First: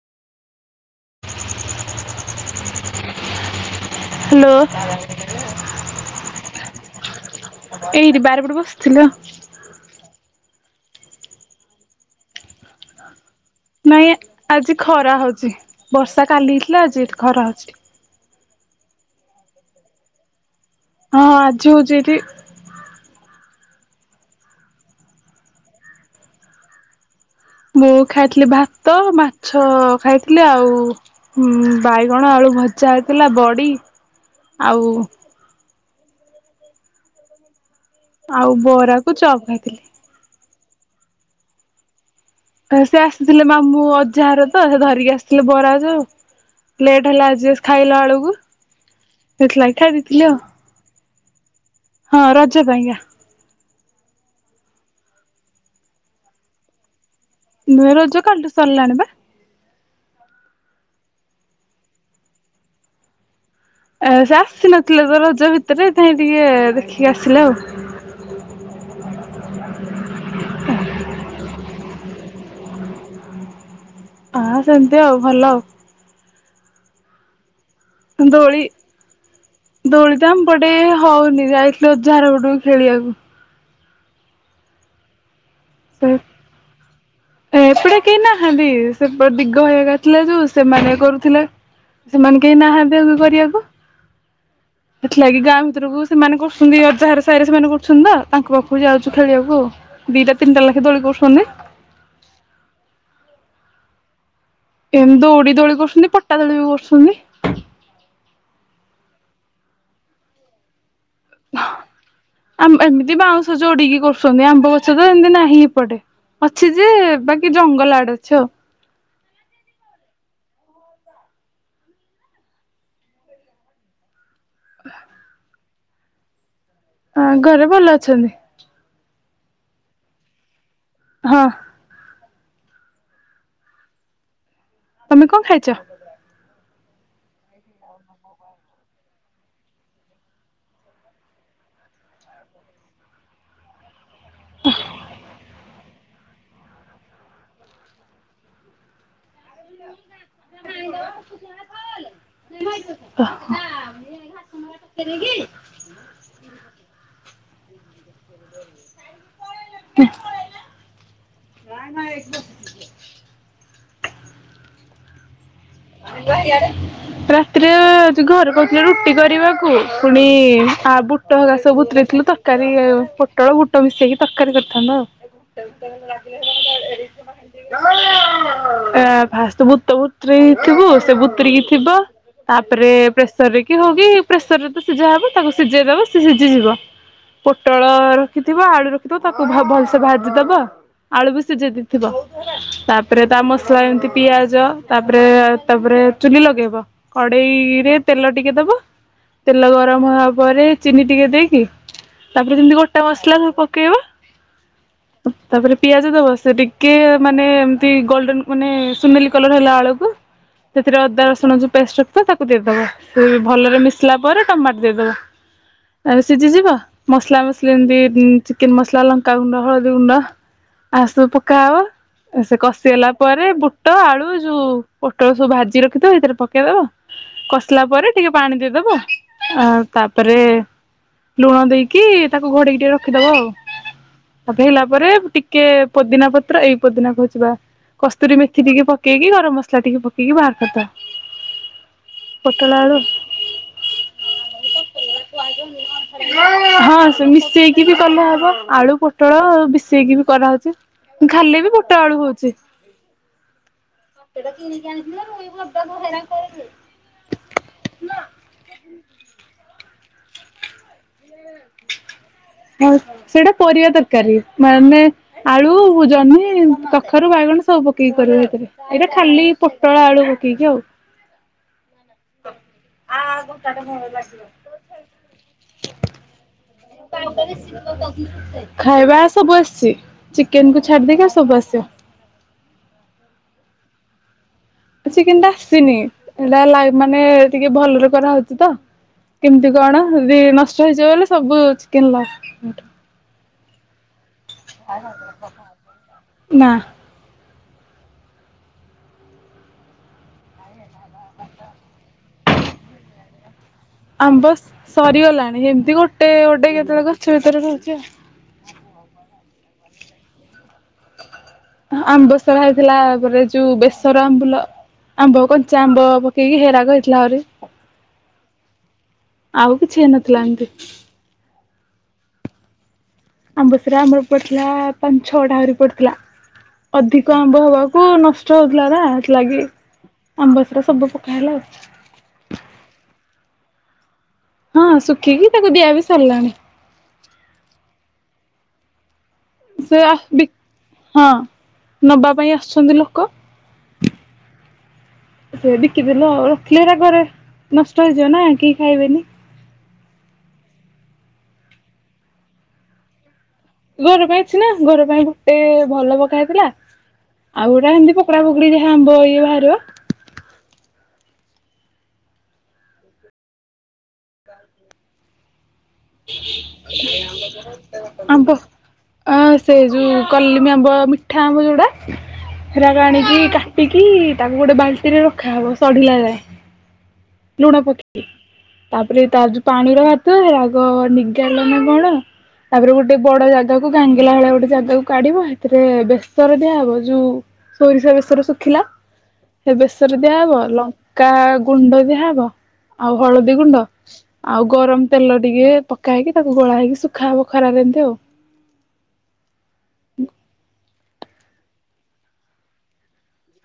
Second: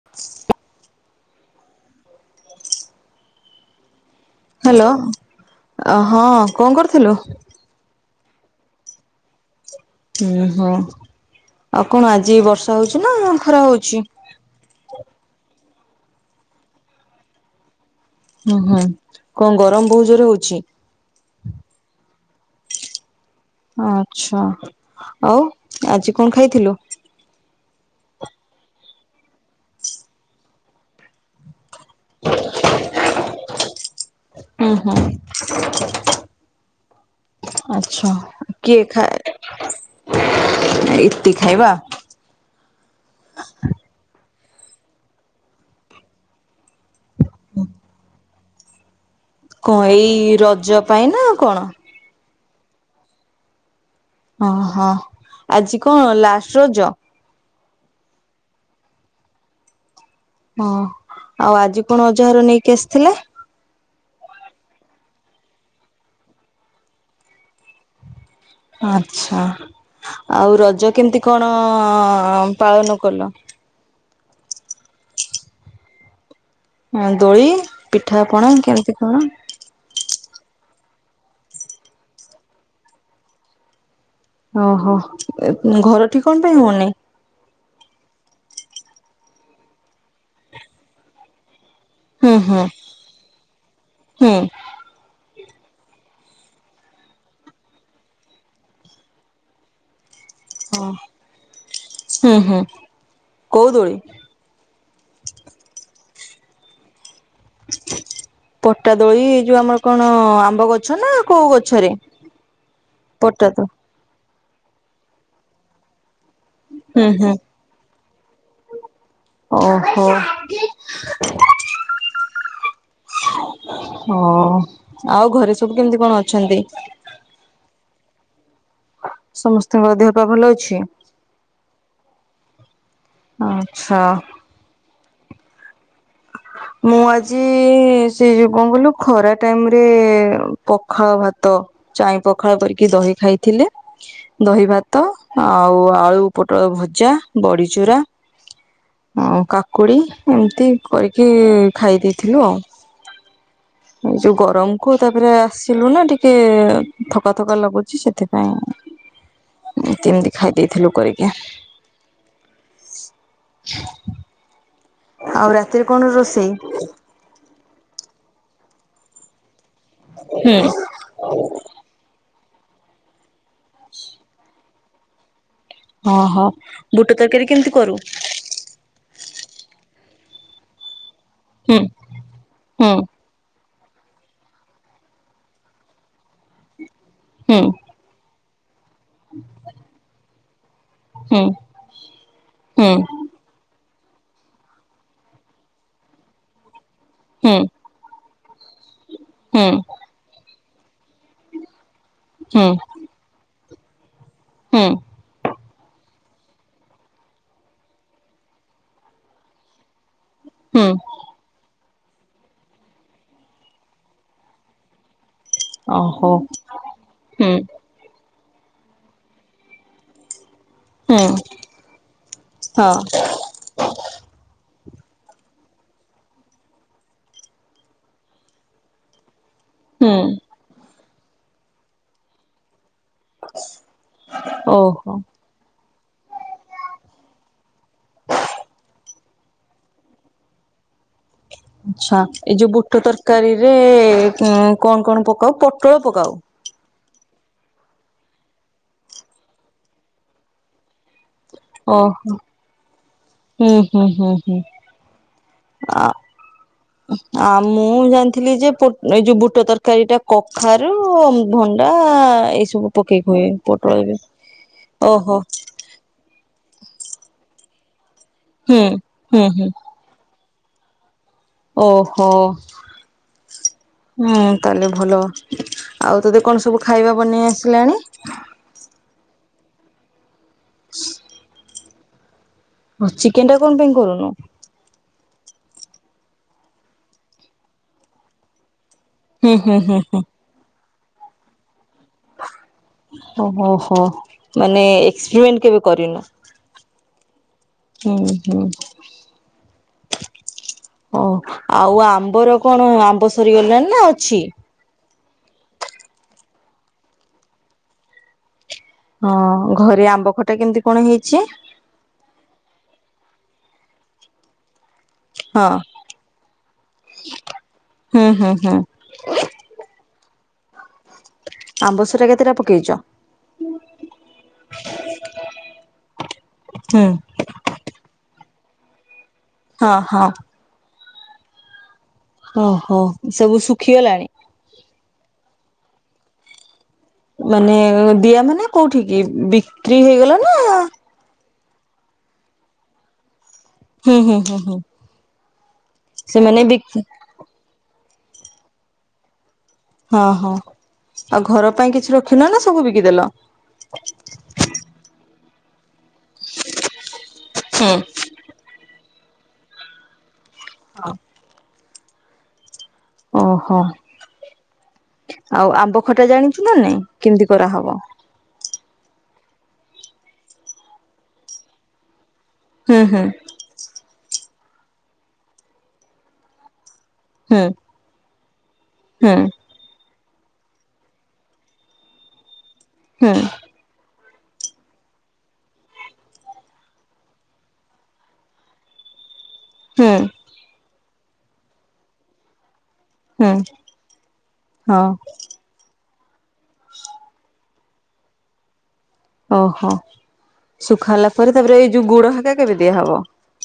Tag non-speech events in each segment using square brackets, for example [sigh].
[inaudible] Hello ହଁ କଣ କରୁଥିଲୁ। ଏଇଠି ବାଡି ପଟେ ବସିଥିଲି। ହୁଁ ହୋ ଆଉ କଣ ଆଜି ବର୍ଷା ହଉଛି ନା ଖରା ହଉଛି। ନାଇଁ ଆଜି ଖରା ହଉଛି ବର୍ଷା କାଲି ହେଇଥିଲା ଆଜି ଏଠି ଖରା ହଉଛି। ଓହୋ କଣ ଗରମ ବହୁତ ଜୋରେ ହଉଛି। ହଁ ଆଜି ହଉଛି ଏଠି। ଆଚ୍ଛା ଆଉ ଆଜି କଣ ଖାଇଥିଲୁ। ମୁଁ ଖାଇଥିଲି ଭାତ, ମାଛ ଖାଇଥିଲି ଆଉ ହୁଁ ବାଇଗଣ ଆଳୁ ଭଜା ହେଇଥିଲା ବଡ଼ି ଆଉ ଆଛା ଆଉ କିଏ ବରାକୁ ଖାଏ। ଚପ୍ ଖାଇଥିଲି। ଏତିକି ଖାଇବା। ସେ ଆସିଥିଲେ ମାମୁଁ ଅଜାହାର ତ ସେ ଧରିକି ଆସିଥିଲେ ବରା ଯେ ଆଉ। ଲେଟ୍ ହେଲା ଆଜି ଖାଇଲା ବେଳକୁ। ସେଥିଲାଗି କ ଖାଇ ଏଇ ଦେଇଥିଲି ଆଉ। ରଜ ପାଇଁ ନା କଣ। ହଁ ରଜ ପାଇଁ କା। ଅ ହ ଆଜି କଣ ଲାଷ୍ଟ ରଜ। ନୁହେ ରଜ କାଲିଠୁ ସରିଲାଣି ପା। ହଁ ଆଉ ଆଜି କଣ ରଜଭାର ନେଇକି ଆସିଥିଲେ। ଆ ସେ ଆସି ନଥିଲେ ତ ରଜ ଭିତରେ ସେଥିପାଇଁ ଇ ଟିକେ ଦେଖି ଆସିଲେ ଆଉ। ଆଛା ଆଉ ରଜ କେମିତି କଣ ପାଳନ କଲ। ହଁ ସେମିତି ଆଉ ଭଲ ଆଉ। ଦୋଳି, ପିଠାପଣା ଦୋଳି କେମତି କଣ। ଦୋଳି ତ ଆମ ପଟେ ହଉନି ଯାଇଥିଲି ଅଜା ଘର ପଟୁକୁ ଖେଳିବାକୁ। ଓହୋ ଘର ସେ ଠି କଣ ପାଇଁ ହୁଉନି। ଏପଟେ କେହି ନାହାନ୍ତି ସେପଟେ ଦିଗ ଭାଇ ଘରିକା ଥିଲେ ତ ସେମାନେ କରୁଥିଲେ। ହୁଁ ସେମାନେ କେହି ହୁଁ ନାହାନ୍ତି ଏବେ କରିବାକୁ। ହୁଁ। ସେଥିଲାଗି ଗାଁ ଭିତରକୁ ସେମାନେ କରୁଛନ୍ତି ଅଜାଘର ସାହିରେ ସେମାନେ କରୁଛନ୍ତି ତ ତାଙ୍କ ପାଖକୁ ଯାଉଛୁ ଖେଳିବାକୁ ଆଉ। ଦିଟା ତିନିଟା ଲାଖେ ଦୋଳି କରୁଛନ୍ତି। ହୁଁ ହୁଁ କୋଉ ଦୋଳି। ଏମତି ଦଉଡି ଦୋଳି କରୁଛନ୍ତି ପଟା ଦୋଳି ବି କରୁଛନ୍ତି। ପଟା ଦୋଳି ଏଇ ଯୋଉ ଆମର କଣ ଆମ୍ବ ଗଛ ନା କୋଉ ଗଛରେ? ଆମ ଏମିତି ପଟା ବାଉଁଶ ତ ଯୋଡିକି କରୁ। [unintelligible] ଆମ୍ବ ଗଛ ତ ଏମିତି ନାହିଁ ଏପଟେ, ଅଛି ଯେ ହୁଁ ହୁଁ ବାକି ଜଙ୍ଗଲ ଆଡେ ଅଛି ଆଉ। ଓହୋ। ହ ଆଉ ଘରେ ସବୁ କେମିତି କଣ ଅଛନ୍ତି। ହଁ ଘରେ ଭଲ ଅଛନ୍ତି। ସମସ୍ତଙ୍କର ଦେହ ପା ଭଲ ଅଛି। ହଁ। ଆଛା। ତମେ କଣ ଖାଇଛ। ମୁଁ ଆଜି ସେ ଯୋଉ କଣ କହିଲୁ ଖରା ଟାଇମରେ ପଖାଳ ଭାତ। ଚାଇଁ ପଖାଳ କରିକି ଦହି ଖାଇଥିଲେ, ଦହି ଭାତ ଆଉ ଆଳୁ ପୋଟଳ ଭଜା, ବଡ଼ିଚୁରା, ଆଉ କାକୁଡ଼ି ଏମିତି କରିକି ଖାଇ ଦେଇଥିଲୁ ଆଉ। [inaudible] ଏଇ ଯୋଉ ଗରମକୁୁ ତାପରେ ଆସିଲୁ ନା ଟିକେ ଥକା ଥକା ଲାଗୁଚି ସେ ଥିପାଇଁ ଏମିତି ଖାଇ ଦେଇେଇଥିଲୁ କରିକି। [inaudible] ଆଉ ରାତିରେ କ [inaudible] ପ୍ରା ଟିରେ ହୋଉଚି ଘରେ କହୁଥିଲେ ରୁଟି କରିବାକୁ ପୁଣି ଆବୁ ଟଳାସ ବୁତରେଇଥିଲୁ ତକାରୀ ଆଉ ପୋଟଳ ବୁଟ ମିଶେଇକି ତକାରୀ କରିଥାନ୍ତତ ଆଉ। ହଁ ହଁ ବୁଟ ତରକାରୀ କେମିତି କରୁ? ଫାଷ୍ଟେ ଭୂତ ବୁତରେ ଥିବୁ ସେ ବୁତ୍ରିକି ହୁଁ ଥିବ ହୁଁ ତାପରେ ପ୍ରେସ ସରରେ କି ହଉ କିି ପ୍ରେସର ରେ ତ ସିଯାହବ ତାକୁ ସିଝେଇଦବ ସି ସିଝିଯିବ ହୁଁ ପୋଟଳର ଖିଥିବ ଆଳୁ ରଖିଥିବ ତାକୁ ଭ ଭଲସେ ଭାଜିଦବ ଆଳୁ ବି ହୁଁ ସିଝେଇ ଦେଇଥିବ ହୁଁ ତା ପରେ ତା ମସଲା ଏମିତି ପିଆଜ ତାପରେ ତାପରେ ଚୁଲି ଲଗେଇବ ହୁଁ କଡେଇରେ ତେଲ ଟିକେ ଦବ ହୁଁ ତେଲ ଗରମ ହବା ପରେ ଚିନି ଟିକେ ଦେଇକି ତାପରେ ହୁଁ ଯେମିତି ଗୋ ଟା ମସଲା କୁ ପକେଇବ ହୁଁ। ତାପରେ ପିଆଜ ଦବ ସେ ଟିକେ ମାନେ ଏମତି ଗୋଲଡେନ ମାନେ ସୁନାଲି କଲର ହେଲା ଆଳକୁ ହୁଁ ସେଥିରେ ଅଦା ରସୁଣ ଯୋଉ ପେଷ୍ଟ ରଖିଥିବ ତାକୁ ଦେଇଦବ ସେ ଭଲରେ ମିଶିଲା ପରେ ଟମାଟ ଦେଇଦବ। ଆ ଓହୋ ସିଜି ଯିବ ମସଲା ହୁଁ ମସଲି ଏମିତି ଚିକେନ ମସଲା, ଲଙ୍କା ଗୁଣ୍ଡ, ହଳଦୀ ଗୁଣ୍ଡ ହୁଁ ଆସୁ ପକା ହବ ସେ କଷି ହଁ ହେଲା ପରେ ବୁଟ ଆଳୁ ଯୋଉ ପୋ ଟୋ ସବୁ ଭାଜି ରଖିଥିବ ଏଇଥିରେ ପକେଇଦବ କଷିଲା ପରେ ଟିକେ ପାଣି ଦେଇଦବ ଆଉ ହୁଁ ତାପରେ ଲୁଣ ଦେଇକି ତାକୁ ଘୋଡେଇକି ଟିକେ ର ଖିଦବ ଆଉ ତାପ ହେଲା ପରେ ଓହୋ। ଟି କେ ପୋଦିନା ପତ୍ର ଏଇ ପୋଦିନା କହୁଛି ବା କସ୍ତୁରୀ ମେଥି ଟିକେ ପକେଇକି ଗରମ ମସଲା ଟିକେ ପ କେଇକି ବାହାର କରଦ। ଆଛା ଏଇ ଯୋଉ ବୁଟ ତରକାରୀରେ କଣ କଣ ପକାଉ? ପୋଟଳ ପକାଉ। ହଁ ହଁ ସେ ମିଶେଇକି ବି କଲେହବ ଆଳୁ ପୋଟଳ ବିଶେଇକି ବି କରାହେଉଚି। ଖାଲି ବି ବୁଟ ଆଳୁ ଓହୋ। ହଉଚି। ହୁଁ ହୁଁ ହୁଁ ହୁଁ। [unintelligible] ତାକୁ ଆ ହଇରାଣ କରନି। ଆ ମୁଁ ଜାଣିଥିଲି ଯେ ପୋ ଏଇ ଯୋଉ ବୁଟ ତରକାରୀ ଟା କଖାରୁ ଭଣ୍ଡା ଏଇସବୁ ଆଉ ପକେଇକି ହୁଏ ସେଇଟା ପରିବା ପୋଟଳବି। ତରକାରୀ ମାନେ ଓହୋ [unintelligible] ଖାରୁ ବାଇଗଣ ସବୁ ପକେଇକି କରିବ ଏଥିରେ ହୁଁ ଏଇଟା ହୁଁ ଖାଲି ହୁଁ ପୋଟଳ ଆଳୁ ପକେଇକି ଆଉ। ଓହୋ ହୁଁ ତାହେଲେ ଭଲ ଆଉ ତତେ କଣ ସବୁ ଖାଇ ଖାଇବା ଆସେ ବେଶୀ ଚିକେନ କୁ ଛାଡିଦେଇକି ଆଉ ସବୁ ଆସେ। ହୋ ଚିକେନ ଟା କଣ ପାଇଁ କରୁନୁ? ଟି ଚିକିନଟା ଆସିନି ଲା ଲା ମାନେ ଟିକେ ଭଲରେ କରାହୋଉଛି ତ। ହୁଁ କେମିତି ହୁଁ ହୁଁ କଣ ଯଦି ନଷ୍ଟ ହେଇଯିବ ଲେ ସବୁ ଚିକେନ ଲା ଓହୋହୋ ମାନେ ଏକ୍ସପେରିଏଣ୍ଟ କେବେ କରିନୁ? ନା। ହୁଁ ହୁଁ। ହୋଊ ଆଉ ଆମ୍ବର କଣ ଆମ୍ବ ସ ଥିରିଗଲାଣି ନା ଆଉ ଆମ୍ବ ସରିଗଲାଣି ଏମିତି ଗୋଟେ ଗୋଟେ କେତେବେଳେ ଗଛ ଭିତରେ ରହୁଚି ଆଉ। ହଁ ଘରେ ଆମ୍ବ ଖଟା କେମିତି କଣ ହେଇଛି? ଆ ଆମ୍ବସରା ହେଇଥିଲା ପରେ ଯୋଉ ବେସର ଆମ୍ବୁଲ ଆମ୍ବ ହଁ କଞ୍ଚ ଆମ୍ବ ପକେଇକି ହେରାଗ ହେଥିଲା ଆରି। ହୁଁ ହୁଁ ହୁଁ। ଆଉ କିଛି ହେଇନଥିଲା ଏମତି। ଆମ୍ବସାର କେତେଟା ପକେଇଚ? ଆମ୍ବସରା ଆମର ପଡିଥିଲା ପାନ୍ ଛଅଟା ହରି ପଡିଥିଲା। ହୁଁ। ଅଧିକ ଆମ୍ବ ହବାକୁ ନଷ୍ଟ ହଉଥିଲା ନା ସେଥିଲାଗି ହଁ ହଁ ଆମ୍ବ ସାରା ସବୁ ପକା ହେଲା ଆଉ। ଓହୋ ସବୁ ଶୁଖିଗଲାଣି। ହଁ ସୁଖି କିି ତାକୁ ଦିଆ ବି ସରିଲାଣି। ମାନେ ଦିଆ ମାନେ କୋଉଠି କି ବି ସେ ବିକ୍ ହଁ ନବା ପାଇଁ ଆସୁଛନ୍ତି ଲୋକ। ହୁଁ ହୁଁ ହୁଁ ହୁଁ। ସେ ବିକିଦେଲୁ ଆଉ ସେମାନେ ରଖିଲେ ଏରା ବିକି ଘରେ ନଷ୍ଟ ହେଇଯିବ ନା କେହି ଖାଇବେନି। ହଁ ହଁ ଆଉ ଘର ପାଇଁ କିଛି ରଖିନ ନା ସବୁ ବିକିଦେଲ। ଘର ପାଇଁ ଅଛି ନା ଘର ପାଇଁ ଗୁଟେ ଭଲ ପକା ହେଇଥିଲା ଆଉ ହୁଁ। ଗୋଟା ଏମତି ପକା ପୁକୁଡା ପୁକୁଡି ଯାହା ଆମ୍ବ ଇଏ ବାହାରିବ ହଁ। ଓହୋ। ିକ କର ଆଉ ଆମ୍ବ ଖଟା ଜାଣିଛୁ ନା ନାଇଁ କେମିତି କରାହବ? ଆମ୍ବ ସେ ଯୋଉ କଲିମି ଆମ୍ବ ମିଠା ଆମ୍ବ ଯୋଉଟା? ହେରାକ ହୁଁ ହୁଁ ଆଣିକି କାଟିକି ତାକୁ ଗୋଟେ ବାଲ୍ଟିରେ ରଖାହବ ସଢିଲା ଯାଏଁ ହୁଁ ଲୁଣ ପକେଇକି ତାପରେ ହୁଁ। ତାର ଯୋଉ ପାଣିର [unintelligible] ବ ନିଗାଢିଲା ନା କଣ ତାପରେ ଗୋଟେ ହୁଁ ବଡ ଜା ତାକୁ ଗାଙ୍ଗେଲା ଭଳିଆ ଗୋଟେ ଜାଗାକୁ କାଢିବ ହେଁଥିରେ ବେସର ଦିଆହବ ଯୋଉ ସୋରିଷା ବେଶର ଶୁଖିଲା ସେ ହୁଁ ବେସରେ ଦିଆହବ ଲଙ୍କା ଗୁଣ୍ଡ ଦିଆହେବ। ଆଉ ହୁଁ ହଳଦୀ ଗୁଣ୍ଡ ଆଉ ହଁ ଗରମ ତେଲ ଟିକେ ପକ ହେଇକି ତାକୁ ଗୋଳା ହେଇକି ଶ ସୁଖା ହେବ ଖରାରେ ଏମିତି ଆଉ। ଓହୋ ଶୁଖା ହେଲା ପରେ ତାପରେ ଏଇ ଯୋଉ ଗୁଡ ହେକା କେବେ ଦିଆହବ?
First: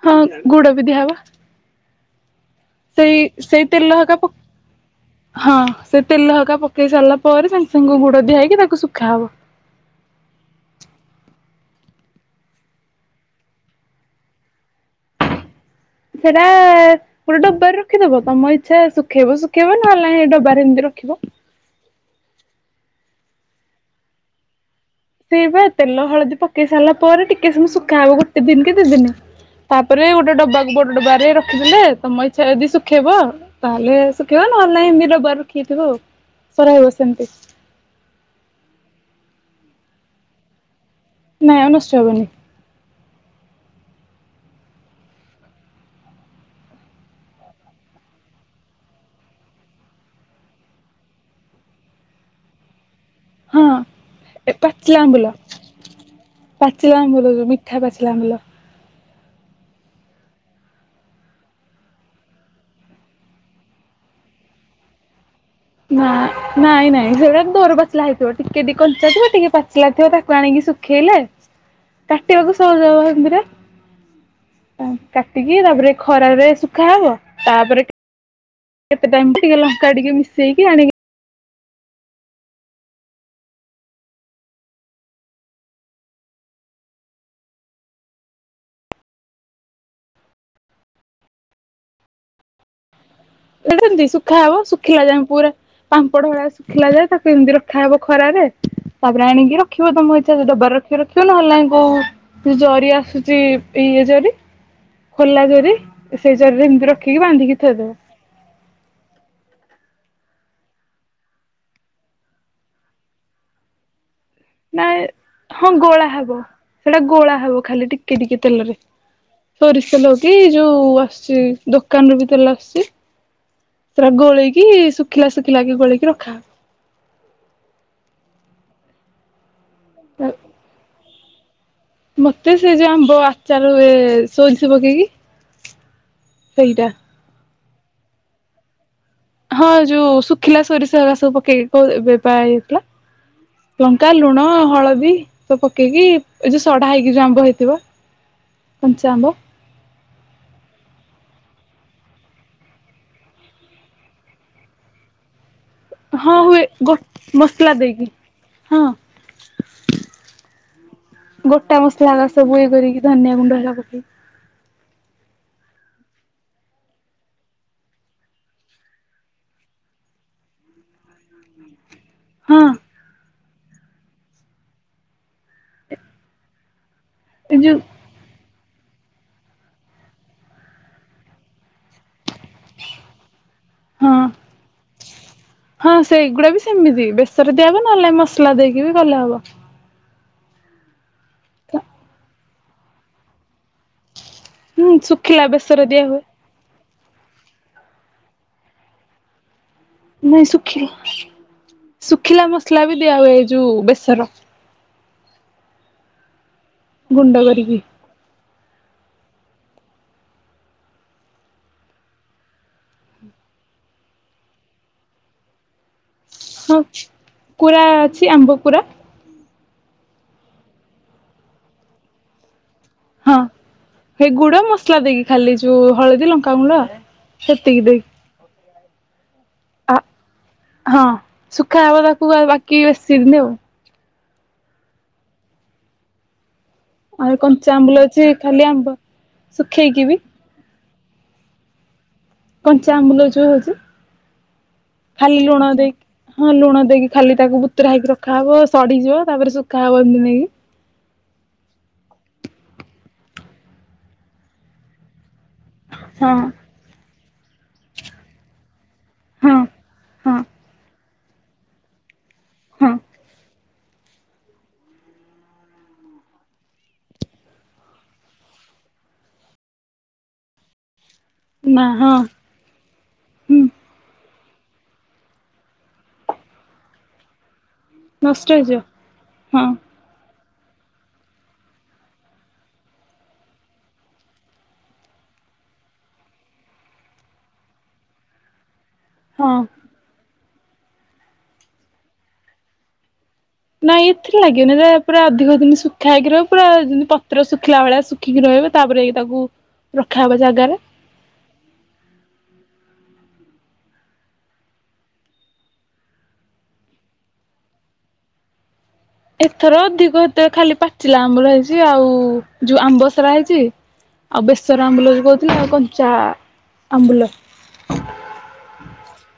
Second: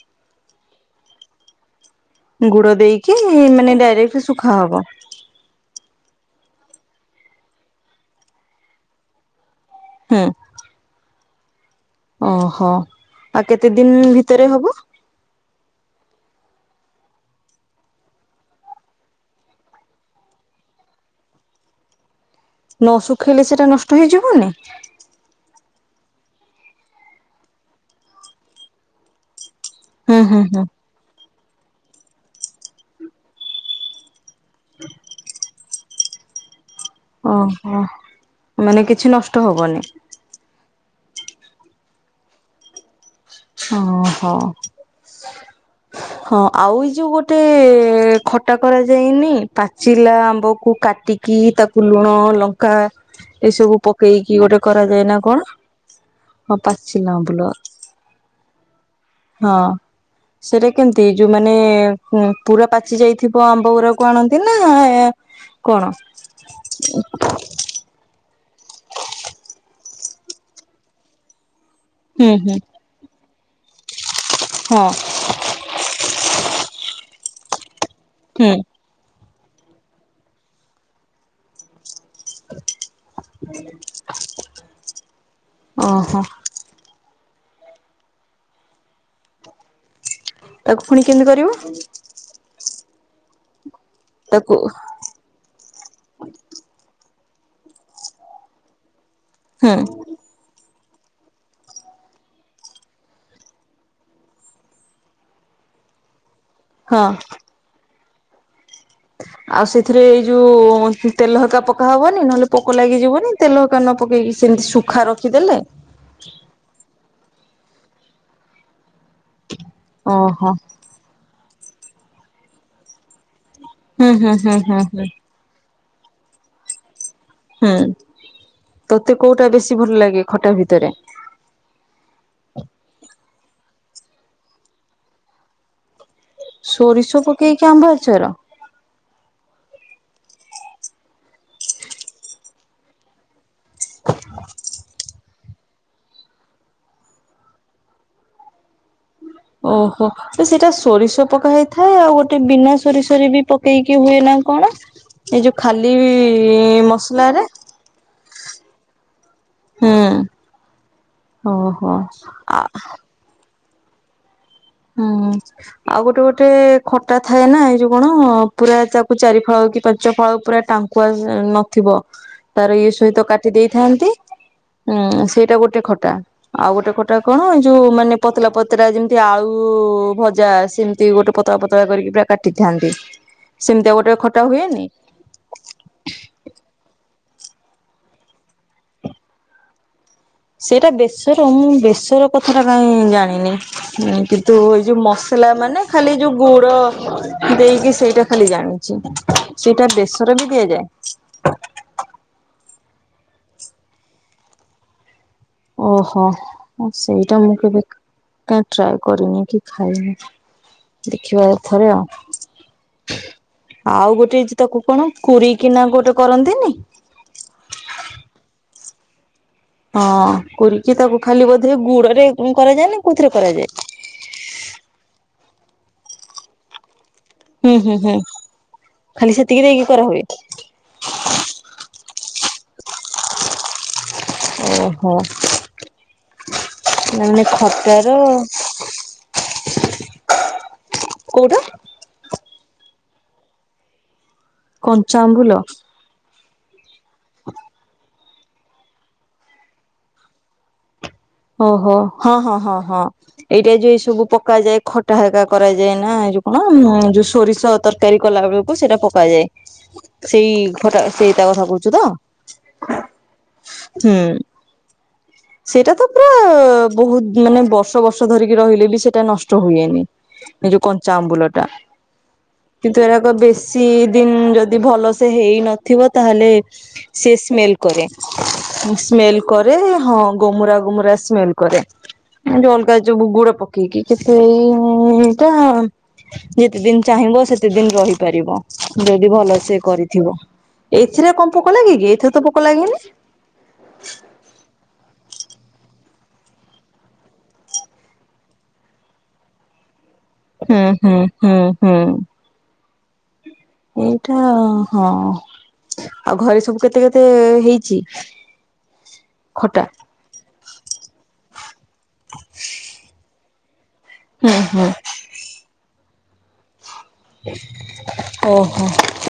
ହଁ ଗୁଡ଼ ବି ଦିଆ ହବ। ଗୁଡ ଦେଇକି ସେଇ ମାନେ ତେଲ ହକା ଡାଇରେକ୍ଟ ଶୁଖା ହବ। ହଁ ସେ ତେଲ ହେକା ପକେଇ ସାରିଲା ପରେ ସାଙ୍ଗେ ସାଙ୍ଗ ଗୁଡ ଦିଆ ହେଇକି ତାକୁ ଶୁଖା ହବ। ହୁଁ। ଓହୋ ଆଉ କେତେ ଦିନ ଭିତରେ ହବ? ସେଇଟା ଆ ଗୋଟେ ଡବାରେ ରଖିଦବ ତମ ଇଚ୍ଛା ଶୁଖେଇବ ଶୁଖେଇବ ନହେଲେ ନାଇ ସେ ଡବାରେ ଏମିତି ରଖିବ। ନ ଶୁଖେଇଲେ ସେଇଟା ନଷ୍ଟ ହେଇଯିବନି? ସେଇ ବା ତେଲ ହଳଦୀ ପକେଇ ସାରିଲା ପରେ ଟିକେ ସମୟ ଶୁଖା ହବ ଗୋଟେ ଦିନ କି ଦି ଦିନ। ତାପରେ ହୁଁ ଗୋଟେ ହୁଁ ହୁଁ ଡବାକୁ ବଡ ଡବାରେ ରଖିଦେଲେ ତମ ଇଛା ଯଦି ଶୁଖେଇବ ତାହେଲେ ସୁଖେଇବ ନହେଲେ ନାଇଁ ଏମିତି ଡବାରେ ରଖି ଦେଇଥିବ ଆଉ ସେମିତି ରହିବ ଓହୋ ମାନେ କିଛି ନଷ୍ଟ ହବନି? ନାଇଁ ମ ନଷ୍ଟ ହେବନି। ଓ ହୋ। ହଁ ଆଉ ଏଇ ଯୋଉ ଗୋଟେ ଖଟା କରାଯାଇନି ପାଚିଲା ଆମ୍ବକୁ କାଟି କି ତାକୁ ଲୁଣ ଲଙ୍କା ହଁ ଏସବୁ ପକେଇକି ଏ ଗୋଟେ ପାଚିଲା କରାଯାଏ ନା ଆମ୍ବୁଲ କଣ? ହଁ ପାଚିଲା ଆମ୍ୱୁଲ ଯୋଉ ଆମ୍ବୁଲ ମିଠା ପାଚିଲା ଆମ୍ୱୁଲ। ହଁ। ସେଇଟା କେମିତି ଯୋଉମାନେ ଉ ପୁରା ପାଚି ଯାଇଥିବ ଆମ୍ବ ଗୁୁରାକୁ ଆଣନ୍ତି ନା କଣ ନାଁ ନାଇଁ ନାଇ ସେଇଟା ଦର ପା ଚିଲା ହେଇଥିବ ଟିକେ ଟିକେ କଞ୍ଚା ଥିବ ଟିକେ ପାଚିଲା ଥିବ ତାକୁ ଆଣିକି ଶୁଖେଇଲେ ହୁଁ କଟିିବାକୁ ହୁଁ ସହଜ ହେବ ହେମିତିରେ। ହଁ। କାଟିକି ତାପରେ ଖରରେ ଶୁଖା ହବ ତାପରେ। ହୁଁ। କେତେ ଟାଇମ୍ ଟିକେ ଲଙ୍କା ଟିକେ ମିଶେଇକି ଆଣିକି ଓହୋ। ତାକୁ ପୁଣି କେମିତି କରିବ? ଏଟନ୍ତି ସୁଖା ତାକୁ ହବ ସୁଖିଲା ଯାଏଁ ପୁ ପାମ୍ପଡ ଭଳିଆ ଶୁଖିଲା ଯାଏ ତାକୁ ଏମିତି ରଖାହବ ଖରାରେ ତାପରେ ଆଣିକି ହୁଁ ରଖିବ ତମ ଇଚ୍ଛା ଡ଼ବାର ଲକ୍ଷ ରଖିବ ନହେଲେ ନାହିଁ କୋଉ ଯ ଜରି ଆସୁଛି ଏଇ ଜରି ଖୋଲା ଜୋରି ସେଇ ଜରିରେ ଏମିତି ରଖିକି ବାନ୍ଧିକି ଥୋଇଦବ। ହ ଆଉ ସେଥିରେ ଏଇ ଯୋଉ ତେଲ ହେକା ପକା ହବନି ନହେଲେ ପୋକ ଲାଗିଯିବନି ତେଲ ହେକା ନ ପକେଇକି? ସେମିତି ନାଇ ଶୁଖା ରଖିଦେଲେ ହଁ ଗୋଳା ହବ ସେଟା ଗୋଳା ହବ ଖାଲି ଟିକେ ଟିକେ ତେଲରେ। ସରିଷଲ କି ଓହୋ ଯୋଉ ଆସୁଛି ଦୋକାନରୁୁ ବି ତେଲ ଆସୁଛି। ହୁଁ ପୁରା ହୁଁ ହୁଁ ଗୋଳେଇକି ହୁଁ ହୁଁ ଶୁଖିଲା ଶୁଖିଲା କି ଗୋଳେଇ କି ରଖାହବ। ହୁଁ ତତେ କୋଉଟା ବେଶୀ ଭଲ ଲାଗେ ଖଟା ଭିତରେ? ମତେ ସେ ଯୋଉ ଆମ୍ବ ଆଚାର ସୋଜିଷ ପକେଇକି। ସେଇଟା ସୋରିଷ ପକେଇକି ଆମ୍ଭ ଆଚାର? ହଁ ଯୋଉ ଶୁଖିଲା ସୋରିଷ ହୋ ସବୁ ପକେଇକି କ ଏବେପା ହୋଇଥିଲା। ଲଙ୍କା ଲୁଣ ହଳଦୀ। ତ ପକେଇକି ଏଇ ଯୋଉ ସଢା ହେଇକି ଯୋଉ ଆମ୍ବ ହେଇଥିବ କଞ୍ଚା ଆମ୍ବ। ଓହୋ। ତ ସେଇଟା ସୋରିଷ ପକା ହେଇଥାଏ ଆଉ ଗୋଟେ ବିନା ସୋରିଷ ରେ ବି ପକେଇକି ହୁଏ ନା କଣ? ଏଇ ଯୋଉ ଖାଲି ହଁ ହୁଏ ଗୋ ମସଲାରେ। ମସଲା ଦେଇକି ହଁ ହୁଁ। ଗୋଟା ଓହୋ। ମସଲା ସବୁ ଆ ଇଏ କରିକି ଧନିଆ ଗୁଣ୍ଡ ହେଲା ପକେଇକି। ହୁଁ। ଆଉ ଗୋଟେ ଗୋଟେ ଖଟା ଥାଏ ନା ଏଇ ଯୋଉ କଣ ପୁରା ତାକୁ ଚାରି ଫଳ କି ପାଞ୍ଚ ଫଳ ପୁରା ଟା କୁ ନଥିବ। ହଁ ତାର ଇଏ ସହିତ କାଟି ଦେଇଥାନ୍ତି ଉଁ ସେଇଟା ଗୋଟେ ଖଟା। ଆଉ ଗୋଟେ କଟା କଣ ଏଇ ଯୋଉ ମାନେ ପତଳା ପତଳାରା ଯେମିତି ଆଳୁ କୁ ଭଜା ସେମିତି ଗୋଟେ ପତଳା ପତଳା କରିକି କା ଟିଥାନ୍ତି ସେମିତି ଆଉ ହଁ ଗୋଟେ ଖଟା ହୁଏନି? ହଁ ସେଇଗୁଡା ବି ସେମିତି ବେସର ଦିଆହବ ନହେଲେ ମସଲା ଦେଇକି କଲେ ହବ। ସେଇଟା ବେଶର ମୁଁ ବେଶର କଥାଟା କାଇହିଁ ଜାଣିନି? ତୁ ଏଇ ହୁଁ ଯୋଉ ଶୁଖିଲା ମସଲା ମାନେ ବେସର ଦିଆ ଖାଲି ହୁଏ ଯୋଉ ଗୁଡ ଦେଇକି ସେଇଟା ଖାଲି ଜାଣିଛି ସେଇଟା ବେସରେ ନାଇଁ ବି ଶୁଖିଲା ଦିଆଯାଏ? ଶୁଖିଲା ମସଲା ବି ଦିଆ ହୁଏ ଏଇ ଯଉ ବେସର। ଓହୋ ସେଇଟା ଗୁଣ୍ଡ ମୁଁ କରିକି କେବେ କାଇଁ ଟ୍ରାଏ କରିନି କି ଖାଇନି। ଦେଖିବା ଥରେ ଆଉ ଆଉ ଗୋଟେ ହେଇଛି ତାକୁ କଣ? କୁରୀ କିନା ଗୋଟେ କରନ୍ତିନି? କୁରା ଅଛି ଆମ୍ବ କୁୁରା। ହଁ କୁରିକି ତାକୁ ଖାଲି ବୋଧେ ଗୁଡ ରେ କରାଯାଏ ନା କଉଥିରେ କରାଯାଏ? ହେ ଗୁଡ ମସଲା ଦେଇକି ଖାଲି ଯୋଉ ହଳଦୀ ଲଙ୍କା ଗୁଣ୍ଡ ଆଉ। ହୁଁ ହୁଁ ହୁଁ ଖାଲି ସେତିକି ଦେଇକି ଆ କରା ହୁଏ। ହଁ ଶୁଖା ହବ ତାକୁ ବାକି ବେଶୀ ଦିନ୍ ଆଉ। ଓହୋ। ଆଉ ମାନେ କଞ୍ଚା ଆମ୍ବୁଲ ଅଛି ଖଟାର ଖାଲି ଆମ୍ବ ଶୁଖେଇକି ବି କଉଟା। କଞ୍ଚା ଆମ୍ବୁଲ ଯୋଉ ହଉଚି କଞ୍ଚା ଖାଲି ଆମ୍ବୁଲ। ଲୁଣ ଦେଇକି ହଁ ଲୁଣ ଦେଇକି। ଖାଲି ତାକୁ ବୁତ୍ରା ହେଇକି ରଖାହେବ ସଡ଼ିଯିବ ତାପରେ ଶୁଖା ହେବ ଏମିତି ନେଇକି। ଓହୋ ହଁ ହଁ ହଁ ହଁ ଏଇଟା ଯୋଉ ଏ ସବୁ ପକାଯାଏ ଖ ଟା ହେକା କରାଯାଏ ନା ଏ ହଁ ଯଉ କଣ ଯୋଉ ସୋରିଷ ତରକାରୀ କଲା ବେଳକୁ ସେଇଟା ପକାଯାଏ। ହଁ ହଁ ସେଇ ଘଟା ସେଇ ତା କଥା କୁଛୁ ତ? ହଁ ହୁଁ ସେଇଟା ତ ଅ ବହୁତ୍ ମାନେ ବର୍ଷ-ବର୍ଷ ଧରିକି ରହିଲେ ବି ସେଟା ନଷ୍ଟ ହୁଏନି। ଏଇ ଯୋଉ କଞ୍ଚା ଆମ୍ବୁଲ। ଟା। ନାଁ-ହଁ କିନ୍ତୁ ଏରାକ ବେଶୀ ଦିନ୍ ଯଦି ଭଲସେ ହେଇନଥିବ ତାହେଲେ ସେ ସ୍ମେଲ୍ କରେ ନଷ୍ଟ ହେଇଯିବ ସ୍ମେଲ୍ ହଁ କରେ ହଁ ଗମୁରା ଗମୁରା ସ୍ମେଲ୍ କରେ। ଉଁ ଯୋଉ ଅଲଗା ଯୋଉ ଗୁଡ ପକେଇକି କି ସେଇଟା ଯେତେଦିନ୍ ଚାହିଁବ ସେତେ ଦିନ୍ ରହିପାରିବ। ଯଦି ଭଲ ହଁ। ସେ କରିଥିବ, ଏଇଥିରେ କଣ ପୋକ ଲାଗେ କି ଏଥିରେ ତ ପୋକ ଲାଗେନି? ନାଇଁ ଏଥିରେ ଲାଗିବନି ଏରା ପୁରା ଅଧିକ ଦିନ ଶୁଖା ହେଇକି ରହିବ ପୁରା ପତ୍ର ଶୁଖିଲା ଭଳିଆ ଶୁ ଖିକି ରହିବ ତାପରେ ଯାଇକି ତାକୁ ରଖାହବ ଜାଗାରେ। ହୁଁ-ହୁଁ-ହୁଁ। ଏଇଟା ହଁ, ଆଉ ଘରେ ସବୁ କେତେ-କେତେ ହେଇଚି? ସୁଁ ଏଥର ଅଧିକ ଏତେ ଖାଲି ପାଚିଲା ଆମ୍ବୁଲ ହେଇଚି, ଆଉ ଯୋଉ ଆମ୍ବ ସାରା ହେଇଚି। ଆଉ ହୁଁ ବେସର ହୁଁ ଆମ୍ବୁଲ ଯୋଉ କହୁଥିଲ, ଆଉ କଞ୍ଚା ଆମ୍ବୁଲ। ଓହୋ।